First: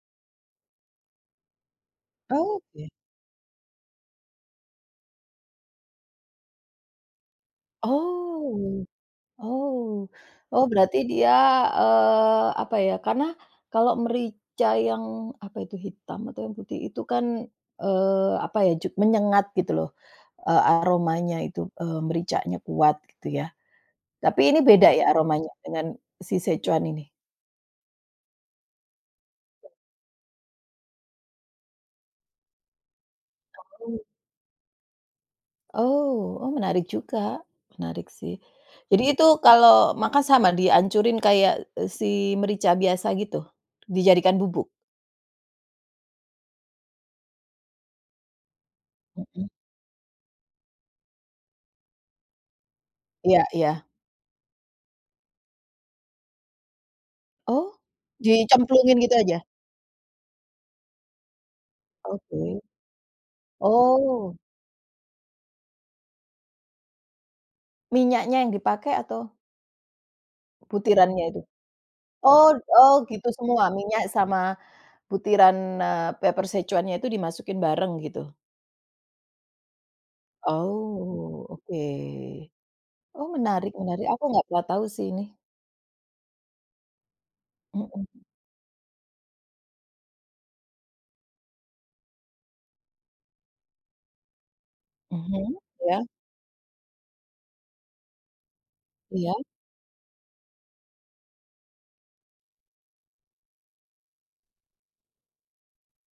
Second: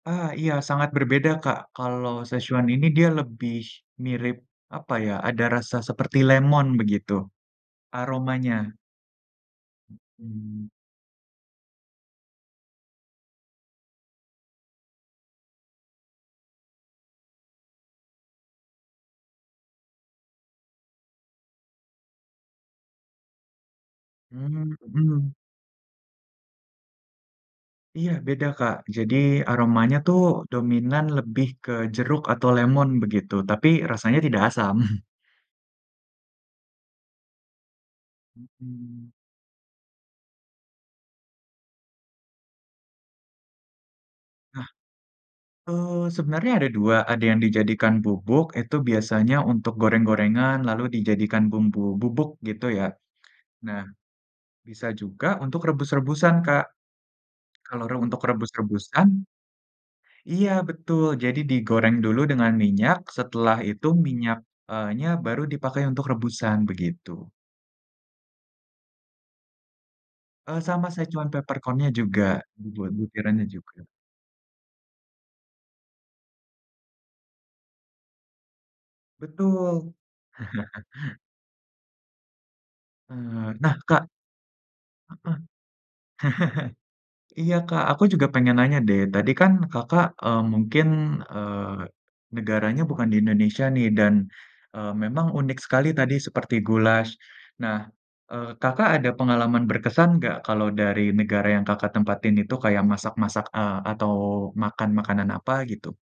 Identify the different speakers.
Speaker 1: Ah, iya, sangat berbeda, Kak. Kalau, szechuan ini
Speaker 2: Oke.
Speaker 1: dia lebih mirip apa ya, ada rasa seperti lemon begitu, aromanya.
Speaker 2: Oh oh oh
Speaker 1: Mhm.
Speaker 2: berarti dia, eee, apa ya, karena kalau merica yang, apa itu hitam atau yang putih, itu kan, eee, apa ya, jug menyengat, gitu loh, e aromanya itu, eee, mericanya kuat, gitu ya. Tapi ini
Speaker 1: Mmm
Speaker 2: beda ya,
Speaker 1: mhm.
Speaker 2: aromanya dengan si szechuan ini?
Speaker 1: Iya, beda, Kak. Jadi, aromanya tuh dominan lebih ke jeruk, atau lemon, begitu, tapi
Speaker 2: Oh.
Speaker 1: rasanya tidak asam.
Speaker 2: Oh oh menarik juga, menarik sih.
Speaker 1: Mhm.
Speaker 2: Jadi itu kalau makan sama, dihancurin kayak, e si merica biasa gitu, dijadikan bubuk?
Speaker 1: Nah, eee, sebenarnya ada 2, ada yang dijadikan bubuk itu biasanya
Speaker 2: Mhm.
Speaker 1: untuk goreng-gorengan lalu dijadikan bumbu bubuk, gitu ya.
Speaker 2: Iya
Speaker 1: Nah,
Speaker 2: iya.
Speaker 1: bisa juga untuk rebus-rebusan, Kak,
Speaker 2: Oh,
Speaker 1: kalau re untuk
Speaker 2: di cemplungin gitu
Speaker 1: rebus-rebusan
Speaker 2: aja?
Speaker 1: iya, betul! Jadi, digoreng dulu dengan
Speaker 2: Oke.
Speaker 1: minyak setelah itu
Speaker 2: Oh.
Speaker 1: minyak eee, nya, baru dipakai untuk rebusan, begitu.
Speaker 2: Minyaknya yang dipakai, atau
Speaker 1: Eee, sama
Speaker 2: butirannya,
Speaker 1: szechuan
Speaker 2: itu?
Speaker 1: peppercorn-nya juga,
Speaker 2: Oh
Speaker 1: dibuat
Speaker 2: oh gitu,
Speaker 1: butirannya
Speaker 2: semua?
Speaker 1: juga.
Speaker 2: Minyak sama butiran, eee, pepper szechuannya itu dimasukin bareng, gitu?
Speaker 1: Betul!
Speaker 2: Oh, oke. Oh,
Speaker 1: Eee,
Speaker 2: menarik
Speaker 1: nah, Kak
Speaker 2: menarik, aku nggak pernah tahu sih,
Speaker 1: heeh.
Speaker 2: ini.
Speaker 1: Iya, Kak, aku
Speaker 2: Mhm.
Speaker 1: juga pengen nanya deh, tadi kan Kakak, eee, mungkin, eee, negaranya bukan di Indonesia nih, dan, eee, memang
Speaker 2: Mhm?
Speaker 1: unik sekali
Speaker 2: Iya?
Speaker 1: tadi seperti goulash. Nah, eee, Kakak, ada
Speaker 2: Iya?
Speaker 1: pengalaman berkesan nggak kalau dari negara yang Kakak tempatin itu kayak masak-masak, eee, atau, makan makanan apa, gitu?